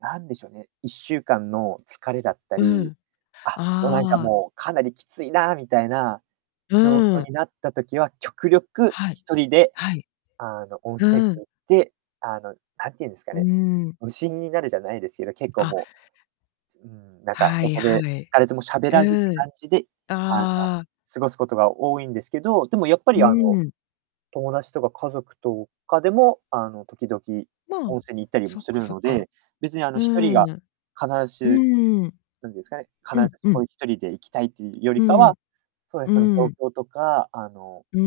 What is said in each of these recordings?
なんでしょうね、1週間の疲れだったり、うん。ああ、あもうなんかああ。もうかなりきついなみたいな、う状ー況ん。になった時は極力はい。1人ではい。あの、温泉うん。に行って、あの、なんていうんですかうーね、ん。無心になるじゃないですけど、結構あ。もう、つうーん、なんかはそいこはでい。誰ともしゃべらずってうん。感じであの、ああ。過ごすことが多いんですけど、でもやっぱうりあの、ん。友達とか家族とかでも、あの、時々まあ温泉に行ったりそもっすか、るそっのか。で、別にあのう1人がん必うず、んうん。なんですかね、必うんうんずうん。うん、うそこん。に1人で行きたいっていうようりかんうは、ん。そうでうすね、そんうのん。状況とか、あのうー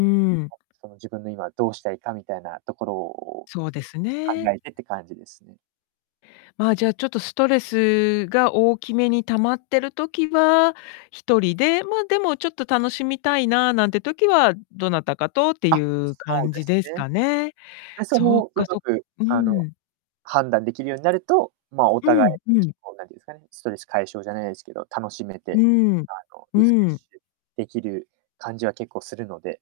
ん。その自分の今どうしたいかみたいなところをそうです考ね。えてって感じですね。まあ、じゃあ、ちょっとストレスが大きめに溜まってる時は1人で、ま、でもちょっと楽しみたいな、なんて時はどなたかとっていあ、うそう感でじすですね。かね。で、そそうの、うまか、そく、うあの、ん。判断できるようになると、ま、おう互いん、うん。結構なんていうんですかね、ストレス解消じゃないですけど、楽しめうて、ん。あのうリフレッん。シュできる感じは結構するので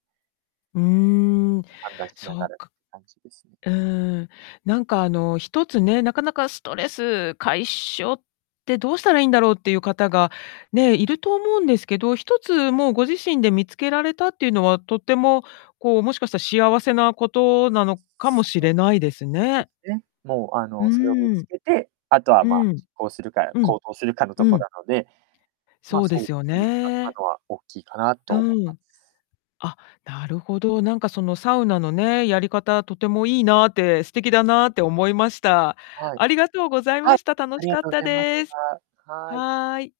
うん、判断しなそがうらってか感じですね。うーん。なんかあの1つね、なかなかストレス解消ってどうしたらいいんだろうっていう方がね、いると思うんですけど、1つもうご自身で見つけられたっていうのは、とっても、こうもしかしたら幸せなことなのかもしそ、れないですでね。すね、もうあうの、それを見ーつん。けて、あとは、うま、ん。実行するか、うん。行動するかのうとこん。なので、そま、うでそう、すよそういう使いね。方は大きいかなうと思いまん。す。あ、なるほど。なんかそのサウナのね、やり方とてもいいなって、素敵だなって思いました。はい。ありがとうございはまい、した。楽あしりがかっとうごたざいましです。た。はい。はい。